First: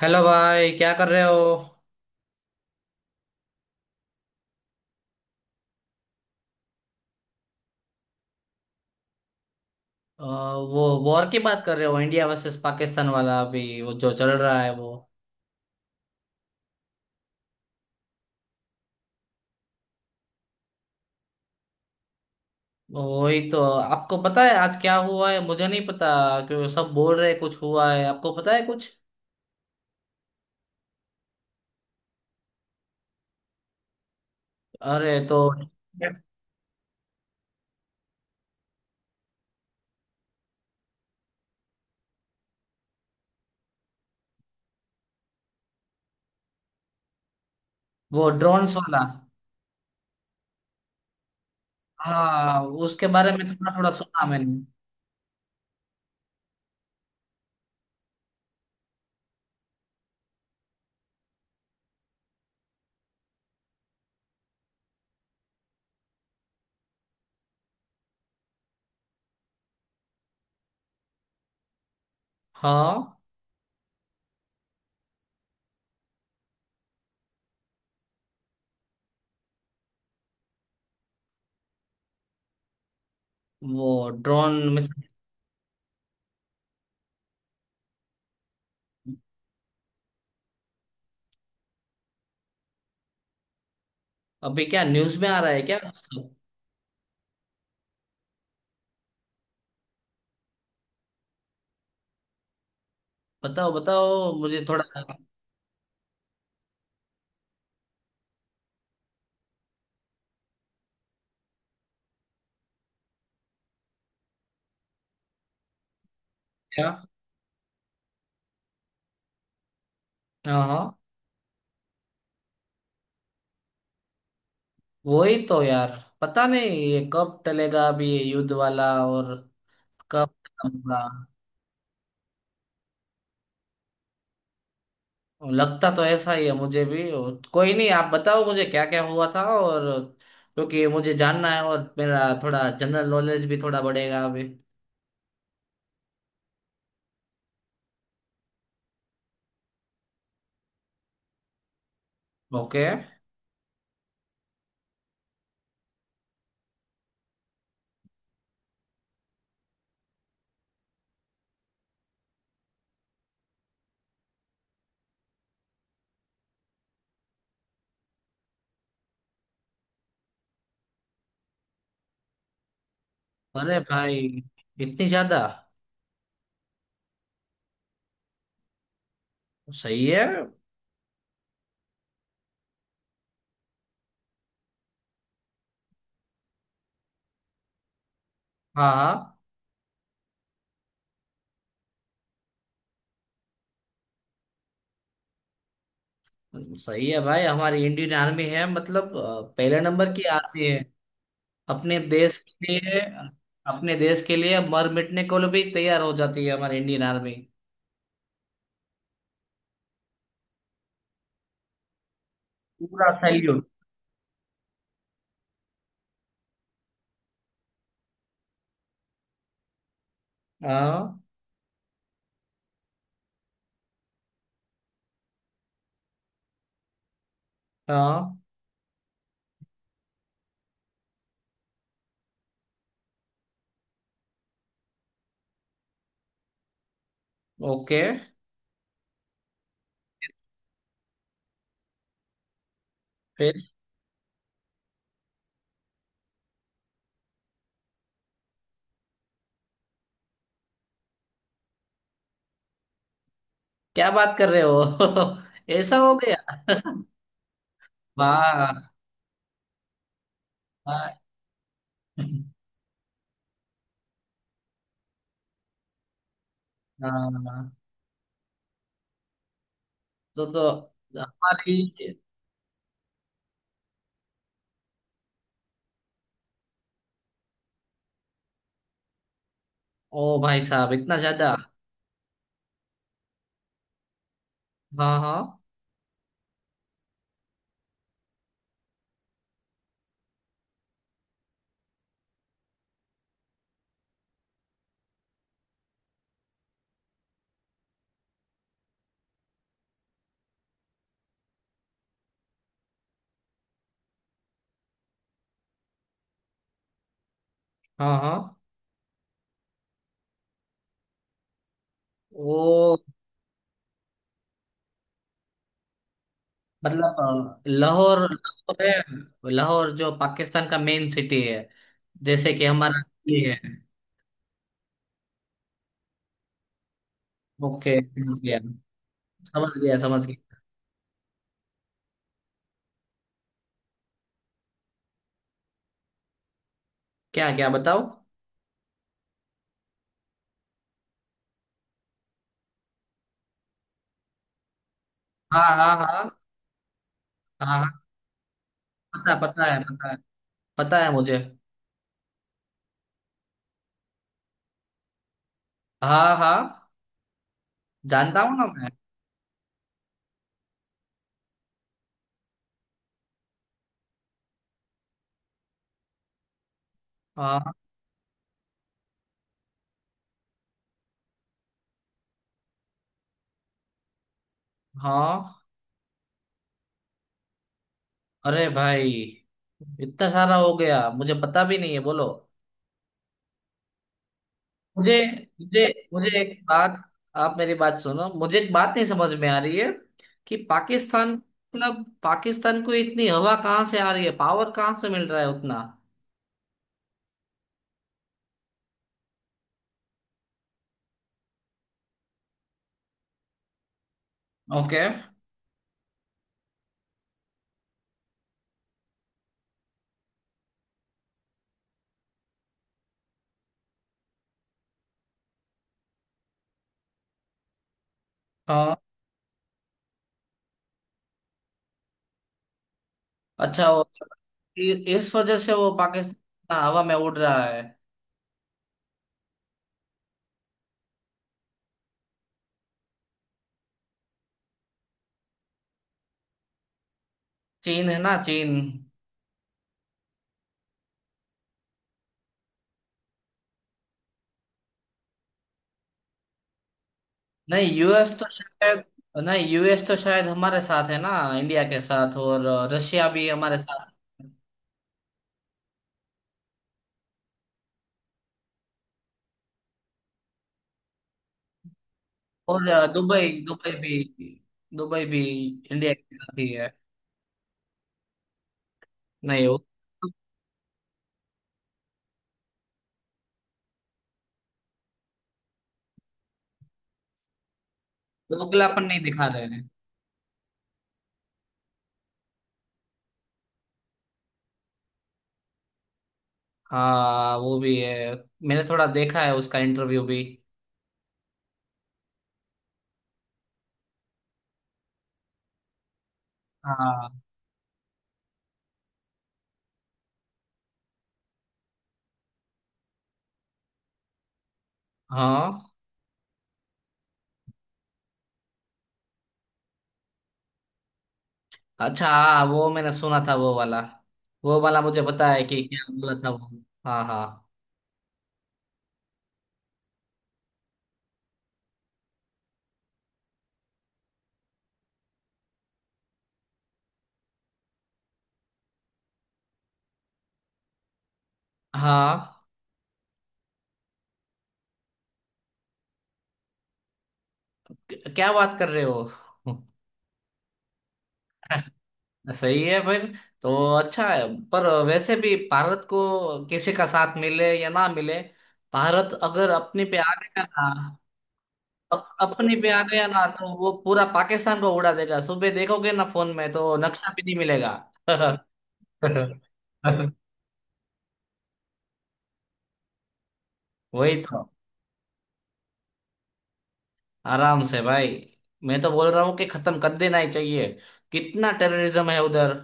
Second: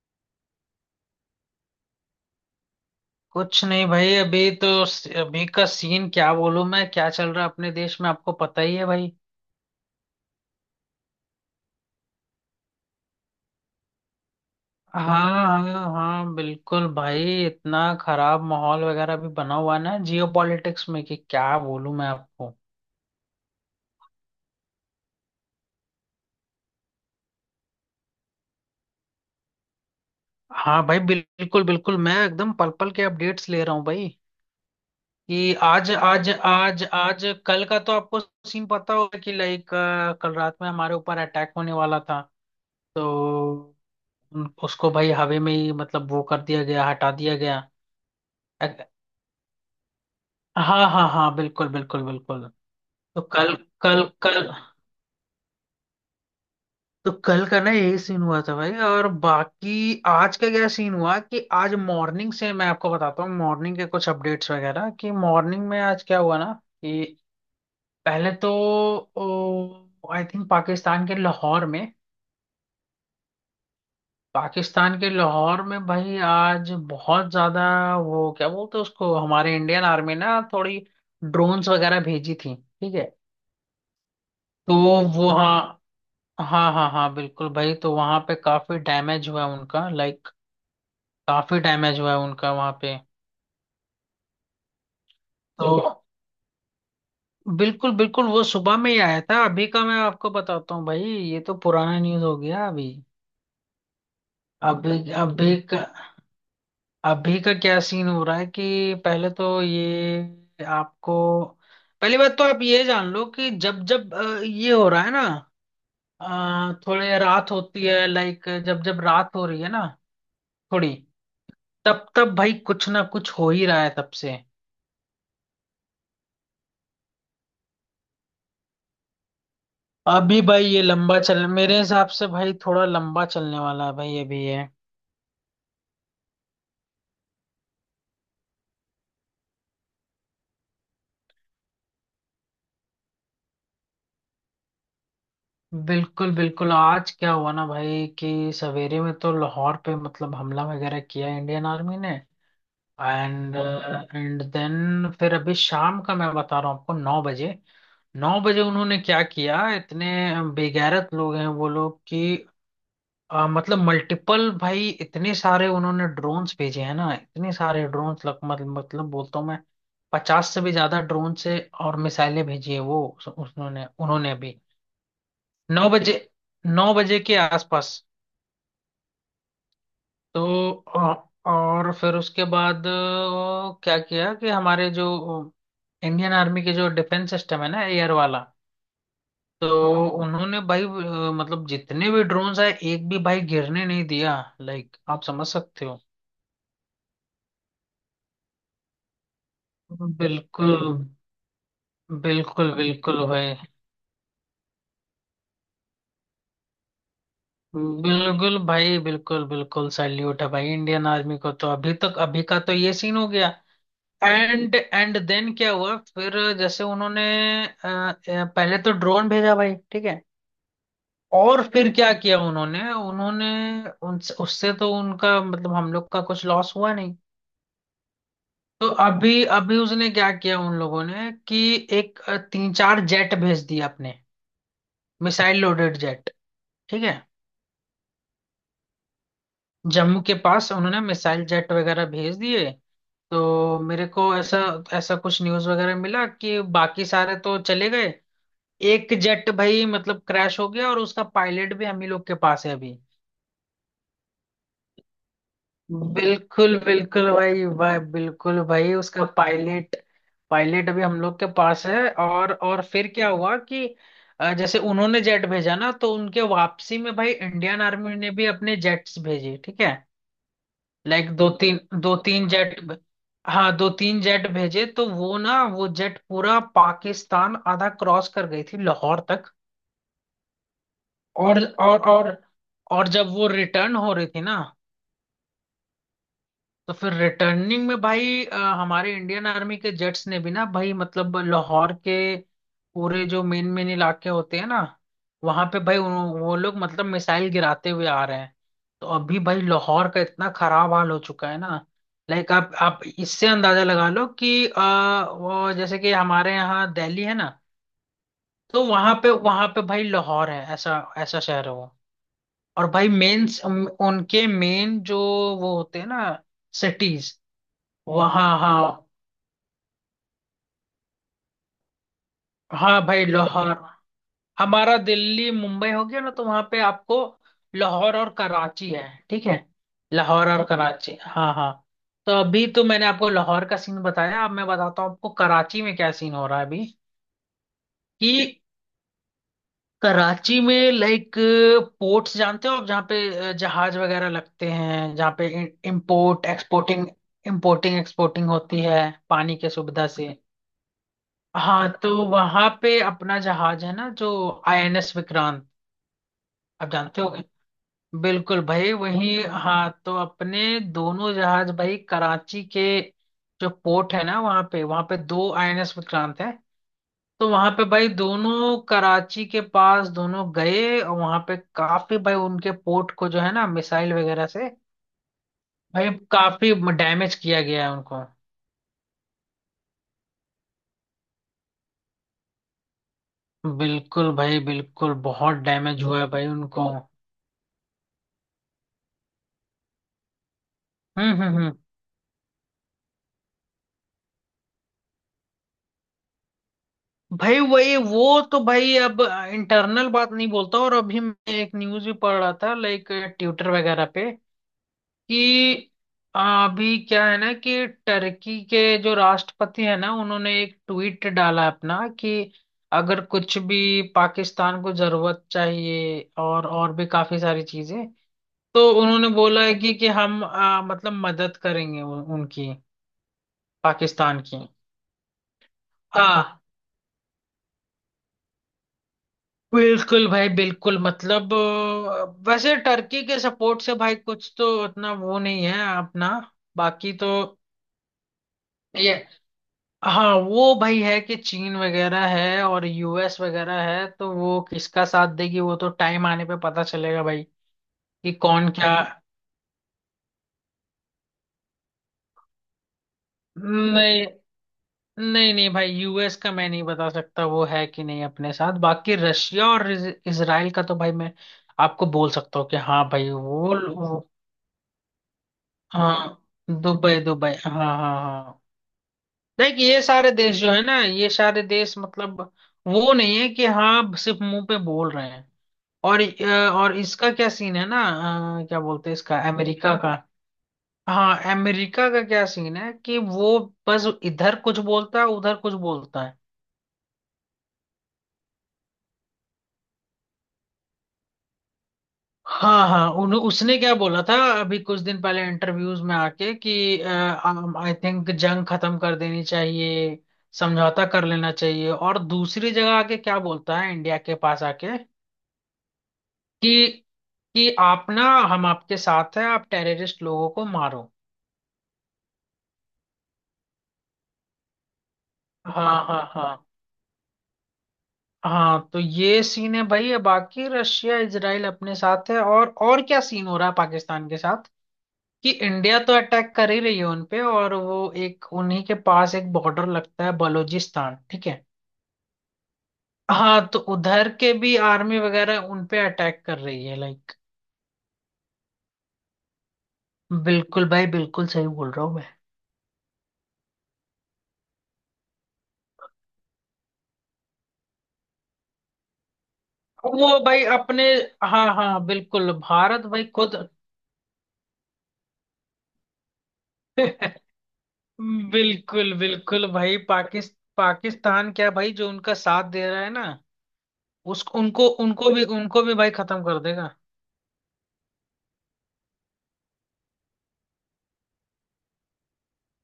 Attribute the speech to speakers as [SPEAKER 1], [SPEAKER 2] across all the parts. [SPEAKER 1] Hello भाई, क्या कर रहे हो।
[SPEAKER 2] कुछ नहीं भाई, अभी तो अभी का सीन क्या बोलूं, मैं क्या चल रहा है अपने देश में आपको पता ही है भाई।
[SPEAKER 1] वो वॉर की बात कर रहे हो, इंडिया वर्सेस पाकिस्तान वाला, अभी वो जो चल रहा है वो।
[SPEAKER 2] हाँ हाँ हाँ, बिल्कुल भाई। इतना खराब माहौल वगैरह भी बना हुआ है ना जियो पॉलिटिक्स में, कि क्या बोलूं मैं आपको।
[SPEAKER 1] वही तो, आपको पता है आज क्या हुआ है? मुझे नहीं पता, क्योंकि सब बोल रहे कुछ हुआ है। आपको पता है कुछ?
[SPEAKER 2] हाँ भाई, बिल्कुल बिल्कुल। मैं एकदम पल पल के अपडेट्स ले रहा हूँ भाई
[SPEAKER 1] अरे तो
[SPEAKER 2] कि आज आज आज आज कल का तो आपको सीन पता होगा कि लाइक कल रात में हमारे ऊपर अटैक होने वाला था। तो उसको भाई हवा में ही मतलब वो कर दिया गया, हटा दिया गया।
[SPEAKER 1] वो ड्रोन्स वाला।
[SPEAKER 2] हाँ हाँ हाँ, बिल्कुल बिल्कुल बिल्कुल।
[SPEAKER 1] हाँ, उसके
[SPEAKER 2] तो
[SPEAKER 1] बारे में
[SPEAKER 2] कल
[SPEAKER 1] थोड़ा थोड़ा
[SPEAKER 2] कल
[SPEAKER 1] सुना
[SPEAKER 2] कल
[SPEAKER 1] मैंने।
[SPEAKER 2] तो कल का ना यही सीन हुआ था भाई। और बाकी आज का क्या सीन हुआ कि आज मॉर्निंग से मैं आपको बताता हूँ, मॉर्निंग के कुछ अपडेट्स वगैरह कि मॉर्निंग में आज क्या हुआ ना कि पहले तो आई थिंक पाकिस्तान के लाहौर में,
[SPEAKER 1] हाँ,
[SPEAKER 2] पाकिस्तान के लाहौर में भाई आज बहुत ज्यादा, वो क्या बोलते हैं उसको, हमारे इंडियन आर्मी ना थोड़ी ड्रोन्स वगैरह भेजी थी। ठीक है।
[SPEAKER 1] वो ड्रोन
[SPEAKER 2] तो
[SPEAKER 1] मिसाइल।
[SPEAKER 2] वो, हाँ। हाँ हाँ हाँ, बिल्कुल भाई। तो वहां पे काफी डैमेज हुआ है उनका, लाइक काफी डैमेज हुआ है उनका वहां पे।
[SPEAKER 1] अभी क्या न्यूज में आ रहा है
[SPEAKER 2] तो
[SPEAKER 1] क्या?
[SPEAKER 2] बिल्कुल बिल्कुल, वो सुबह में ही आया था। अभी का मैं आपको बताता हूँ भाई, ये तो पुराना न्यूज हो गया। अभी
[SPEAKER 1] बताओ बताओ मुझे थोड़ा।
[SPEAKER 2] अभी अभी का अभी का क्या सीन हो रहा है कि पहले तो ये आपको, पहली बात तो आप ये जान लो कि जब जब ये हो रहा है ना,
[SPEAKER 1] क्या?
[SPEAKER 2] थोड़े रात होती है, लाइक जब जब रात हो रही है ना
[SPEAKER 1] हाँ
[SPEAKER 2] थोड़ी,
[SPEAKER 1] हाँ।
[SPEAKER 2] तब तब भाई कुछ ना कुछ हो ही रहा है तब से।
[SPEAKER 1] वही तो यार, पता नहीं ये कब टलेगा अभी ये युद्ध वाला, और कब
[SPEAKER 2] अभी भाई
[SPEAKER 1] खत्म
[SPEAKER 2] ये लंबा
[SPEAKER 1] होगा।
[SPEAKER 2] चल मेरे हिसाब से भाई थोड़ा लंबा चलने वाला है भाई अभी ये।
[SPEAKER 1] लगता तो ऐसा ही है मुझे भी, और कोई नहीं, आप बताओ मुझे क्या क्या हुआ था और। क्योंकि मुझे जानना है, और मेरा थोड़ा जनरल नॉलेज भी थोड़ा बढ़ेगा अभी।
[SPEAKER 2] बिल्कुल बिल्कुल, आज क्या हुआ ना भाई कि सवेरे में तो लाहौर पे मतलब हमला वगैरह किया इंडियन आर्मी ने।
[SPEAKER 1] ओके।
[SPEAKER 2] एंड एंड देन फिर अभी शाम का मैं बता रहा हूँ आपको, नौ बजे उन्होंने क्या किया। इतने बेगैरत लोग हैं वो लोग कि मतलब मल्टीपल भाई, इतने सारे उन्होंने ड्रोन्स भेजे हैं ना, इतने सारे ड्रोन्स लग मत, मतलब बोलता हूँ मैं। 50 से भी ज्यादा ड्रोन से और मिसाइलें भेजी है वो
[SPEAKER 1] अरे
[SPEAKER 2] उन्होंने
[SPEAKER 1] भाई,
[SPEAKER 2] उन्होंने भी।
[SPEAKER 1] इतनी ज्यादा।
[SPEAKER 2] नौ बजे 9 बजे के आसपास।
[SPEAKER 1] सही है।
[SPEAKER 2] तो और फिर उसके बाद क्या किया कि हमारे जो इंडियन आर्मी के जो डिफेंस सिस्टम है ना, एयर वाला।
[SPEAKER 1] हाँ हाँ।
[SPEAKER 2] तो हाँ उन्होंने भाई मतलब जितने भी ड्रोन्स है एक भी भाई गिरने नहीं दिया, लाइक आप समझ सकते हो।
[SPEAKER 1] सही है भाई, हमारी इंडियन आर्मी है मतलब पहले नंबर की आर्मी।
[SPEAKER 2] बिल्कुल
[SPEAKER 1] अपने देश के
[SPEAKER 2] बिल्कुल
[SPEAKER 1] लिए।
[SPEAKER 2] बिल्कुल भाई,
[SPEAKER 1] अपने देश के लिए मर मिटने को भी तैयार हो जाती है हमारी इंडियन आर्मी।
[SPEAKER 2] बिल्कुल भाई, बिल्कुल बिल्कुल। सैल्यूट है भाई इंडियन आर्मी को, तो अभी तक अभी का तो ये
[SPEAKER 1] पूरा
[SPEAKER 2] सीन हो गया।
[SPEAKER 1] सैल्यूट।
[SPEAKER 2] एंड एंड देन क्या हुआ फिर जैसे उन्होंने पहले तो ड्रोन भेजा भाई। ठीक है।
[SPEAKER 1] हाँ
[SPEAKER 2] और फिर क्या किया उन्होंने उन्होंने, उनसे उससे तो उनका मतलब हम लोग का कुछ लॉस हुआ नहीं।
[SPEAKER 1] हाँ।
[SPEAKER 2] तो अभी अभी उसने क्या किया उन लोगों ने कि तीन चार जेट भेज दिया अपने, मिसाइल लोडेड जेट। ठीक है।
[SPEAKER 1] ओके।
[SPEAKER 2] जम्मू के पास उन्होंने मिसाइल जेट वगैरह भेज दिए।
[SPEAKER 1] फिर।
[SPEAKER 2] तो मेरे को ऐसा ऐसा कुछ न्यूज़ वगैरह मिला कि बाकी सारे तो चले गए, एक जेट भाई मतलब क्रैश हो गया और उसका पायलट भी हम ही लोग के पास है अभी।
[SPEAKER 1] क्या बात कर रहे हो ऐसा हो गया।
[SPEAKER 2] बिल्कुल बिल्कुल भाई, भाई बिल्कुल भाई,
[SPEAKER 1] वाह।
[SPEAKER 2] उसका पायलट, पायलट अभी
[SPEAKER 1] वाह,
[SPEAKER 2] हम लोग के पास है। और फिर क्या हुआ कि जैसे उन्होंने जेट भेजा ना, तो उनके वापसी में भाई इंडियन
[SPEAKER 1] हाँ।
[SPEAKER 2] आर्मी ने भी अपने जेट्स भेजे। ठीक है।
[SPEAKER 1] तो
[SPEAKER 2] लाइक
[SPEAKER 1] हमारी।
[SPEAKER 2] दो तीन जेट, हाँ दो तीन जेट भेजे। तो वो ना, वो जेट पूरा पाकिस्तान आधा क्रॉस कर गई थी, लाहौर तक।
[SPEAKER 1] ओ भाई साहब, इतना ज्यादा।
[SPEAKER 2] और और और और जब वो रिटर्न हो रही थी ना,
[SPEAKER 1] हाँ हाँ
[SPEAKER 2] तो फिर रिटर्निंग में भाई हमारे इंडियन आर्मी के जेट्स ने भी ना भाई मतलब लाहौर के पूरे जो मेन मेन इलाके होते हैं ना, वहां पे भाई वो लोग मतलब मिसाइल गिराते हुए आ रहे हैं। तो अभी भाई लाहौर का इतना खराब हाल हो चुका है ना। लाइक आप इससे अंदाजा लगा लो कि वो जैसे कि हमारे यहाँ दिल्ली है ना,
[SPEAKER 1] हाँ हाँ।
[SPEAKER 2] तो वहां पे भाई लाहौर है, ऐसा ऐसा शहर है वो। और
[SPEAKER 1] वो
[SPEAKER 2] भाई मेन उनके मेन जो वो होते हैं ना,
[SPEAKER 1] मतलब,
[SPEAKER 2] सिटीज।
[SPEAKER 1] लाहौर,
[SPEAKER 2] वहाँ हाँ,
[SPEAKER 1] लाहौर है, लाहौर जो पाकिस्तान का मेन सिटी है, जैसे कि हमारा
[SPEAKER 2] हाँ भाई लाहौर,
[SPEAKER 1] दिल्ली।
[SPEAKER 2] हमारा दिल्ली मुंबई हो गया ना, तो वहां पे आपको
[SPEAKER 1] ओके,
[SPEAKER 2] लाहौर और
[SPEAKER 1] समझ गया।
[SPEAKER 2] कराची है। ठीक है।
[SPEAKER 1] समझ गया समझ
[SPEAKER 2] लाहौर
[SPEAKER 1] गया।
[SPEAKER 2] और कराची, हाँ हाँ। तो अभी तो मैंने आपको लाहौर का सीन बताया, अब मैं बताता हूँ आपको कराची में क्या सीन हो रहा है अभी,
[SPEAKER 1] क्या क्या बताओ।
[SPEAKER 2] कि कराची में, लाइक पोर्ट्स जानते हो आप, जहाँ पे जहाज वगैरह लगते हैं, जहाँ पे
[SPEAKER 1] हाँ हाँ हाँ।
[SPEAKER 2] इम्पोर्ट एक्सपोर्टिंग
[SPEAKER 1] हाँ
[SPEAKER 2] इम्पोर्टिंग
[SPEAKER 1] हाँ,
[SPEAKER 2] एक्सपोर्टिंग होती है,
[SPEAKER 1] पता
[SPEAKER 2] पानी
[SPEAKER 1] पता
[SPEAKER 2] के
[SPEAKER 1] है,
[SPEAKER 2] सुविधा
[SPEAKER 1] पता है।
[SPEAKER 2] से।
[SPEAKER 1] पता है मुझे।
[SPEAKER 2] हाँ तो वहां पे अपना जहाज है ना, जो आईएनएस विक्रांत,
[SPEAKER 1] हाँ
[SPEAKER 2] आप
[SPEAKER 1] हाँ।
[SPEAKER 2] जानते होगे।
[SPEAKER 1] जानता हूँ
[SPEAKER 2] बिल्कुल
[SPEAKER 1] ना मैं।
[SPEAKER 2] भाई, वही। हाँ, तो अपने दोनों जहाज भाई कराची के जो पोर्ट है ना, वहां पे दो आईएनएस विक्रांत है। तो वहां
[SPEAKER 1] हाँ
[SPEAKER 2] पे भाई दोनों कराची के पास दोनों गए, और वहां पे काफी भाई उनके पोर्ट को जो है ना, मिसाइल वगैरह से
[SPEAKER 1] हाँ।
[SPEAKER 2] भाई काफी डैमेज किया गया है उनको।
[SPEAKER 1] अरे भाई, इतना सारा हो गया, मुझे पता भी नहीं है, बोलो।
[SPEAKER 2] बिल्कुल भाई, बिल्कुल,
[SPEAKER 1] मुझे
[SPEAKER 2] बहुत
[SPEAKER 1] मुझे
[SPEAKER 2] डैमेज हुआ है
[SPEAKER 1] मुझे
[SPEAKER 2] भाई
[SPEAKER 1] एक
[SPEAKER 2] उनको।
[SPEAKER 1] बात, आप मेरी बात सुनो, मुझे एक बात नहीं समझ में आ रही है, कि पाकिस्तान,
[SPEAKER 2] हम्म हम्म हम्म
[SPEAKER 1] मतलब पाकिस्तान को इतनी हवा कहाँ से आ रही है, पावर कहाँ से मिल रहा है उतना।
[SPEAKER 2] भाई वही, वो तो भाई अब इंटरनल बात नहीं बोलता। और अभी मैं एक न्यूज़ भी पढ़ रहा था, लाइक ट्विटर वगैरह पे
[SPEAKER 1] ओके।
[SPEAKER 2] कि अभी क्या है ना कि टर्की के जो राष्ट्रपति है ना, उन्होंने एक ट्वीट डाला अपना कि अगर कुछ भी पाकिस्तान को जरूरत चाहिए, और भी काफी सारी चीजें, तो
[SPEAKER 1] हाँ।
[SPEAKER 2] उन्होंने बोला है कि हम मतलब मदद करेंगे उनकी,
[SPEAKER 1] अच्छा,
[SPEAKER 2] पाकिस्तान की।
[SPEAKER 1] इस वजह से वो पाकिस्तान
[SPEAKER 2] हाँ
[SPEAKER 1] ना हवा में उड़ रहा है।
[SPEAKER 2] बिल्कुल भाई, बिल्कुल, मतलब वैसे टर्की के सपोर्ट से भाई कुछ तो उतना वो नहीं है अपना, बाकी तो
[SPEAKER 1] चीन है ना, चीन।
[SPEAKER 2] ये, हाँ। वो भाई है कि चीन वगैरह है और यूएस वगैरह है, तो वो किसका साथ देगी वो तो टाइम आने पे पता चलेगा भाई,
[SPEAKER 1] नहीं, यूएस
[SPEAKER 2] कि
[SPEAKER 1] तो
[SPEAKER 2] कौन क्या।
[SPEAKER 1] शायद। नहीं, यूएस तो शायद हमारे साथ है ना, इंडिया के साथ। और रशिया भी हमारे साथ।
[SPEAKER 2] नहीं नहीं नहीं भाई, यूएस का मैं नहीं बता सकता वो है कि नहीं अपने साथ, बाकी रशिया और इसराइल का तो भाई मैं आपको बोल सकता हूँ कि
[SPEAKER 1] और
[SPEAKER 2] हाँ भाई
[SPEAKER 1] दुबई, दुबई भी
[SPEAKER 2] वो।
[SPEAKER 1] दुबई भी इंडिया के
[SPEAKER 2] हाँ,
[SPEAKER 1] साथ ही है।
[SPEAKER 2] दुबई दुबई, हाँ हाँ हाँ।
[SPEAKER 1] नहीं
[SPEAKER 2] देख,
[SPEAKER 1] वो
[SPEAKER 2] ये सारे देश जो है ना, ये सारे देश मतलब वो नहीं है कि हाँ, सिर्फ मुंह पे बोल रहे हैं। और और इसका क्या सीन है ना, क्या
[SPEAKER 1] दोगलापन
[SPEAKER 2] बोलते हैं
[SPEAKER 1] नहीं
[SPEAKER 2] इसका,
[SPEAKER 1] दिखा रहे हैं।
[SPEAKER 2] अमेरिका का। हाँ, अमेरिका का क्या सीन है कि वो बस इधर कुछ बोलता है, उधर कुछ बोलता है।
[SPEAKER 1] हाँ वो भी है, मैंने थोड़ा देखा है उसका इंटरव्यू भी।
[SPEAKER 2] हाँ हाँ, उसने क्या बोला था अभी कुछ दिन पहले इंटरव्यूज में आके कि
[SPEAKER 1] हाँ
[SPEAKER 2] आई थिंक जंग खत्म कर देनी चाहिए, समझौता कर लेना चाहिए, और दूसरी जगह आके क्या बोलता है इंडिया के पास आके
[SPEAKER 1] हाँ।
[SPEAKER 2] कि कि आप ना, हम आपके साथ है, आप टेररिस्ट लोगों को मारो।
[SPEAKER 1] अच्छा हाँ, वो मैंने सुना था, वो वाला। वो वाला मुझे पता है कि
[SPEAKER 2] हाँ
[SPEAKER 1] क्या
[SPEAKER 2] हाँ
[SPEAKER 1] बोला था
[SPEAKER 2] हाँ
[SPEAKER 1] वो। हाँ हाँ
[SPEAKER 2] हाँ। तो ये सीन है भाई, बाकी रशिया इजराइल अपने साथ है, और क्या सीन हो रहा है पाकिस्तान के साथ कि इंडिया तो अटैक कर ही रही है उन पे, और वो एक उन्हीं के पास एक बॉर्डर लगता है, बलूचिस्तान। ठीक है।
[SPEAKER 1] हाँ।
[SPEAKER 2] हाँ, तो उधर के भी आर्मी वगैरह उन पे अटैक कर रही है, लाइक।
[SPEAKER 1] क्या बात कर रहे हो
[SPEAKER 2] बिल्कुल भाई, बिल्कुल, सही बोल रहा हूँ मैं।
[SPEAKER 1] सही है फिर, तो अच्छा है। पर वैसे भी भारत को किसी का साथ मिले या ना मिले, भारत अगर अपने पे
[SPEAKER 2] वो
[SPEAKER 1] आ गया
[SPEAKER 2] भाई
[SPEAKER 1] ना,
[SPEAKER 2] अपने, हाँ हाँ बिल्कुल,
[SPEAKER 1] अपने पे आ
[SPEAKER 2] भारत भाई
[SPEAKER 1] गया ना
[SPEAKER 2] खुद
[SPEAKER 1] तो वो पूरा पाकिस्तान को उड़ा देगा, सुबह देखोगे ना फोन में तो नक्शा भी नहीं मिलेगा
[SPEAKER 2] बिल्कुल बिल्कुल भाई, पाकिस्तान पाकिस्तान क्या भाई, जो उनका साथ दे रहा है ना,
[SPEAKER 1] वही
[SPEAKER 2] उस
[SPEAKER 1] तो।
[SPEAKER 2] उनको उनको भी भाई खत्म कर देगा।
[SPEAKER 1] आराम से भाई, मैं तो बोल रहा हूँ कि खत्म कर देना ही चाहिए, कितना टेररिज्म है उधर।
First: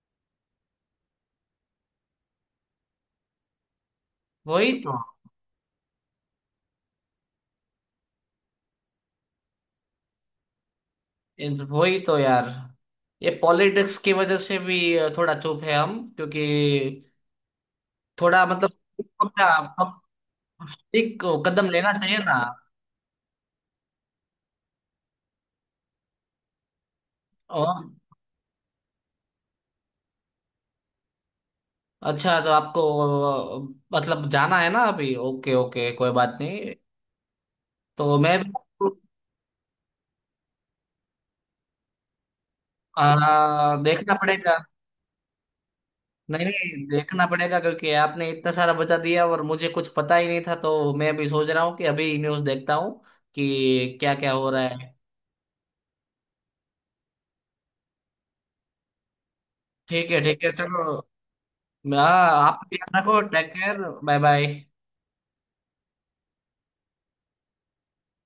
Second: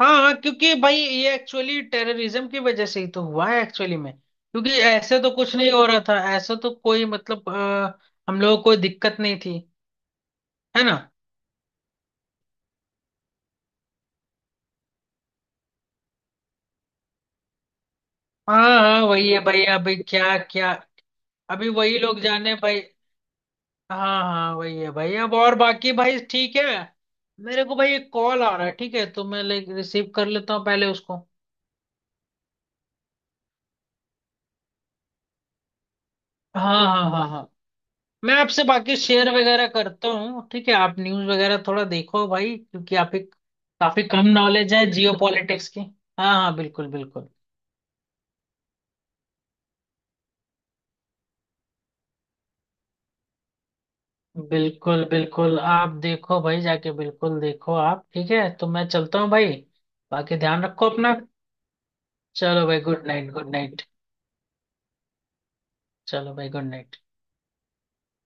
[SPEAKER 2] हाँ हाँ, क्योंकि भाई ये एक्चुअली टेररिज्म की वजह से ही तो हुआ है, एक्चुअली में, क्योंकि
[SPEAKER 1] वही तो।
[SPEAKER 2] ऐसे तो कुछ नहीं हो रहा था, ऐसे तो कोई मतलब हम लोगों को कोई दिक्कत नहीं थी, है ना।
[SPEAKER 1] इन वही तो यार, ये पॉलिटिक्स की वजह से भी थोड़ा चुप है हम, क्योंकि थोड़ा
[SPEAKER 2] हाँ
[SPEAKER 1] मतलब,
[SPEAKER 2] हाँ, वही है
[SPEAKER 1] क्या,
[SPEAKER 2] भाई अभी,
[SPEAKER 1] हम
[SPEAKER 2] क्या क्या।
[SPEAKER 1] एक कदम
[SPEAKER 2] अभी
[SPEAKER 1] लेना
[SPEAKER 2] वही
[SPEAKER 1] चाहिए
[SPEAKER 2] लोग
[SPEAKER 1] ना।
[SPEAKER 2] जाने भाई। हाँ हाँ, वही है भाई अब, और बाकी भाई ठीक है, मेरे को
[SPEAKER 1] और
[SPEAKER 2] भाई एक कॉल आ रहा है, ठीक है, तो मैं लाइक रिसीव कर लेता हूँ पहले उसको।
[SPEAKER 1] अच्छा, तो आपको मतलब जाना है ना अभी, ओके ओके कोई बात नहीं।
[SPEAKER 2] हाँ हाँ हाँ हाँ।
[SPEAKER 1] तो
[SPEAKER 2] मैं
[SPEAKER 1] मैं
[SPEAKER 2] आपसे बाकी शेयर वगैरह करता हूँ, ठीक है, आप न्यूज़ वगैरह थोड़ा देखो भाई, क्योंकि आप एक काफी
[SPEAKER 1] देखना
[SPEAKER 2] कम
[SPEAKER 1] पड़ेगा।
[SPEAKER 2] नॉलेज है जियो पॉलिटिक्स की। हाँ
[SPEAKER 1] नहीं
[SPEAKER 2] हाँ,
[SPEAKER 1] नहीं,
[SPEAKER 2] बिल्कुल
[SPEAKER 1] देखना
[SPEAKER 2] बिल्कुल
[SPEAKER 1] पड़ेगा क्योंकि आपने इतना सारा बता दिया और मुझे कुछ पता ही नहीं था, तो मैं भी सोच रहा हूँ कि अभी न्यूज़ देखता हूँ कि क्या क्या हो रहा है।
[SPEAKER 2] बिल्कुल बिल्कुल। आप देखो भाई, जाके बिल्कुल देखो आप, ठीक है, तो मैं चलता हूँ भाई,
[SPEAKER 1] ठीक है
[SPEAKER 2] बाकी
[SPEAKER 1] ठीक है,
[SPEAKER 2] ध्यान
[SPEAKER 1] चलो।
[SPEAKER 2] रखो अपना।
[SPEAKER 1] हाँ, आप
[SPEAKER 2] चलो
[SPEAKER 1] भी
[SPEAKER 2] भाई,
[SPEAKER 1] अपना
[SPEAKER 2] गुड
[SPEAKER 1] को
[SPEAKER 2] night,
[SPEAKER 1] take
[SPEAKER 2] good
[SPEAKER 1] care.
[SPEAKER 2] Night.
[SPEAKER 1] Bye bye.
[SPEAKER 2] चलो भाई, गुड नाइट।